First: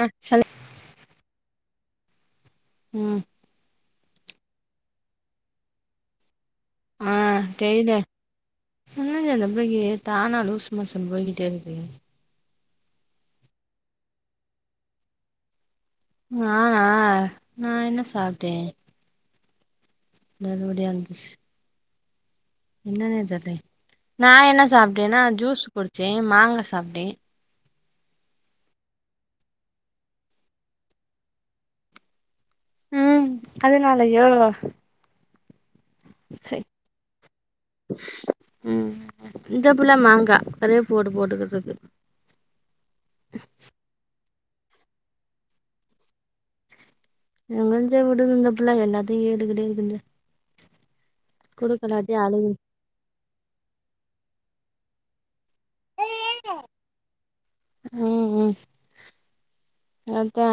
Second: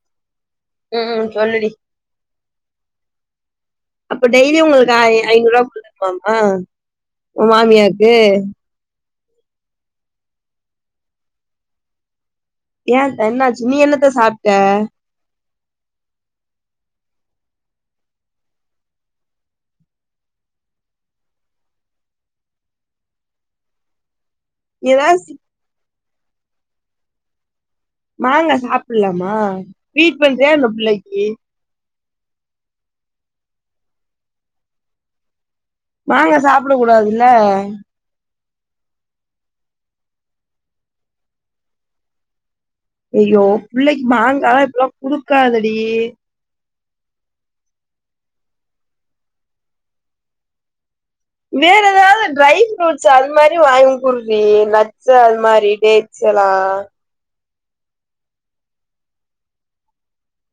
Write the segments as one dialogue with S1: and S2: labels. S1: அ சொல்
S2: ம்ம் சொல்லுடி
S1: ம்
S2: அப்ப டெய்லியு உங்கள்க்கு ஆய் ஐநூருவா குடு பம்மா உ மாமியாக்கு
S1: என்னஞ்சு அந்த ப்ளைக்கி தானா லூஸ்மோஸன் போய்கிட்டே இருக்கு
S2: ஏன்த என்னாச்சு நீ என்னத்த சாப்ட்ட
S1: நானா நா என்ன சாப்ட்டே நறுபடி ஆந்துஷ் என்னன்னே தெர்லே நா என்ன
S2: நீ
S1: சாப்ட்டேன்னா
S2: ஏதாவது
S1: ஜூஸ் குடிச்சே மாங்கா சாப்ட்டே
S2: மாங்கா சாப்புல்லாமா ஃபீட் பண்றியா என்ன புள்ளைக்கி
S1: ம் அதனாலயோ
S2: மாங்கா
S1: செரி
S2: சாப்ட கூடாதுல்ல
S1: ம் இந்த புள்ள மாங்கா அதே போடு போட்டுக்குட்ருக்கு
S2: எய்யோ புள்ளைக்கி மாங்கா இப்ல்லா குடுக்காதடி
S1: எங்கஞ்ச உடுது இந்தபுள்ள எல்லாத்தையு கேட்டுக்கிட்டே இருந்து
S2: வேற எதாவது ட்ரை ஃப்ரூட்ஸ் அது மாரி வாங்கி குடுறீ நட்ஸ்ஸு அது மாரி ட்டேட் ஸ்ஸலா
S1: ம் ம் அதா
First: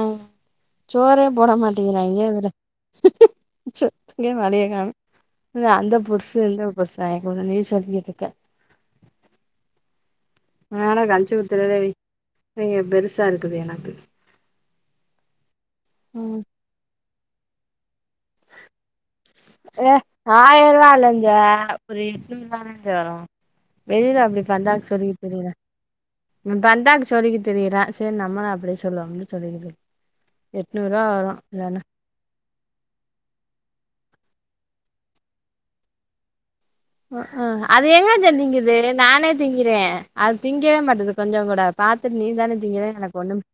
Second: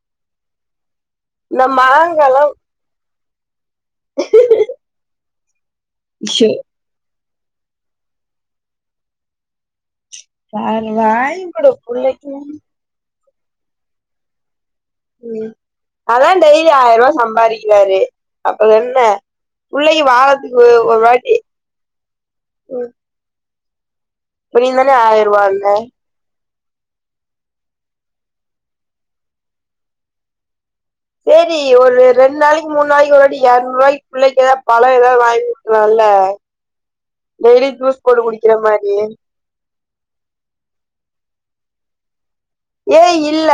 S1: சோரே போட
S2: இந்த
S1: மாட்டேங்கிறாய்ங்க
S2: மாங்காலா
S1: இதுல சோத்துக்கே வழிய கானோ இதுல அந்த ஃபுருட்ஸ்சு
S2: ஐயோ
S1: இந்த ஃபுருட்ஸ்சு வாங்கிகுடு நீ சொல்லிட்டு இருக்க
S2: வேற
S1: நாலா கஞ்சு
S2: வாங்கி குடு
S1: ஊத்துறதே வீ
S2: புள்ளைக்கு
S1: பெ பெருசா இருக்குது எனக்
S2: ம் ம் அதா
S1: ம்
S2: டெய்லி ஆய்ரூவா சம்பாறிக்கிறாரு அப்பறோ என்ன
S1: ஏ
S2: புள்ளைக்கு வாரத்துக்கு
S1: ஆயரூவா
S2: ஒரு
S1: இல்லஞ்ச
S2: வாட்டி
S1: ஒரு எட்நூரூவா தான்ஞ்ச வரு வெளில அப்டி
S2: இப்ப நீதான ஆயரூவான்ன
S1: தண்டாக்கு சொல்லிக்கிட்டு திரியுற சேரி நம்மளு அப்டியே சொல்லுவோம்னு சொல்லிக்கிட்டு இருக் எட்நூறுவா வரு இல்லனா
S2: ரெ ரெண் நாளைக் கு மூண் நாளைக்கு ஒரு வாட்டி எரநூறுாவாய்கு பிள்ளை ஏதா பழோ ஏதாது வாங்கி குடுக்கலால்ல
S1: ஆ அ
S2: டெய்லி
S1: அது
S2: ஜூஸ் போட்டு
S1: எங்கஞ்ச
S2: குடிக்கிற
S1: திங்கிது
S2: மாரி
S1: நானே திங்கிறே அது திங்கவே மாட்டுது கொஞ்சோ கூட பாத்துட்டு நீ தானே திங்கிற
S2: ஏய்
S1: எனக்கு ஒண்ணும்
S2: இல்ல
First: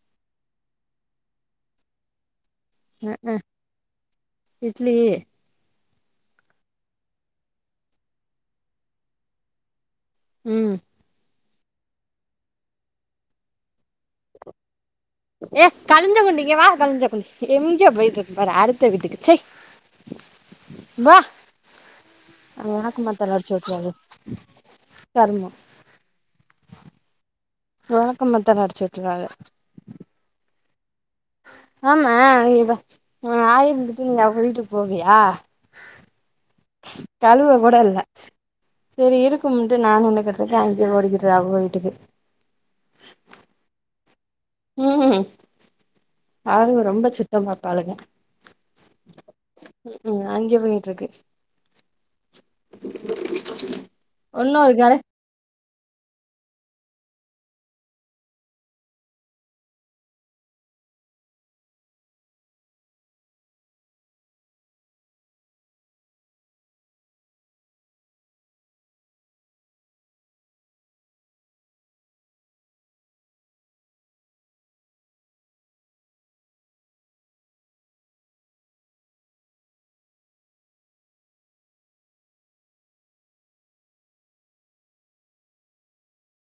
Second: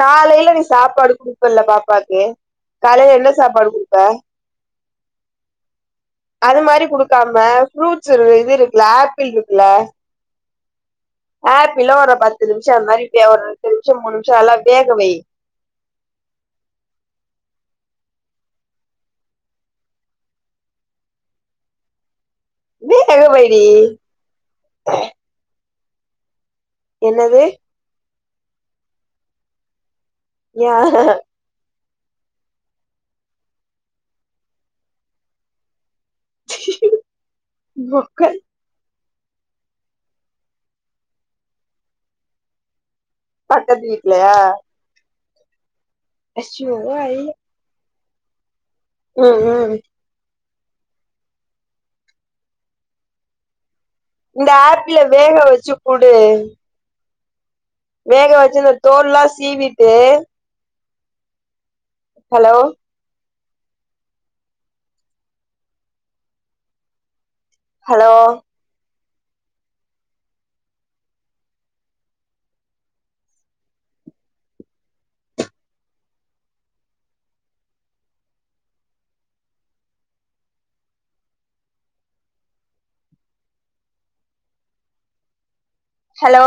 S2: காலையில நீ சாப்பாடு குடுப்பல்ல பாப்பாக்கு காலையில என்ன சாப்பாடு குடுப்ப
S1: இட்லி
S2: அது மாரி குடுக்காம ஃப்ரூட்ஸ் உ இது இருக்குல ஆப்பிள் இருக்குல்ல
S1: ம்
S2: ஆப்பில்லு ஒரு பத்து நிமிஷ அது மாரி வே ஒரு எட்டு நிமிஷோ மூணு நிமிஷோ நல்லா வேகவை
S1: ஏ கலிஞ்ச குண்டி இங்க வா கலிஞ்ச குண்டி எங்க போயிட்டு இருக்கு பாரு அடுத்த வீட்டுக்கு ச்சே வா அவ
S2: வேக
S1: வெளக்குமாத்தால
S2: வைடி
S1: அடிச்சுவுட்ருவாலே கருமோ
S2: என்னது
S1: வெளக்குமாத்தால அடிச்சு உட்ருக்காக
S2: யா
S1: ஆமா இவ இவ ஆய் இருந்துட்டு நீ அவுங்க வீட்டுக்கு போவியா தழுவ கூட
S2: உங்க
S1: இல்ல
S2: அக்கா
S1: சேரி இருக்கும்ன்ட்டு நானு உன்ன கேட்ருக்க அங்க ஓடிக்கிட்ற அவுங்க வீட்டுக்கு
S2: பக்கத்து வீட்லையா
S1: ம் ம் அவுளுங்க ரொம்ப
S2: ஐய
S1: சுத்தோ பாப்பாளுங்க
S2: ம் ம்
S1: ம் அங்கே போயிட்ருக்கு
S2: இந்த ஆப்பிள வேக வச்சு குடு வேக வச்சு இந்த தோல்லா சீவிட்டு ஹலோ ஹலோ ஹலோ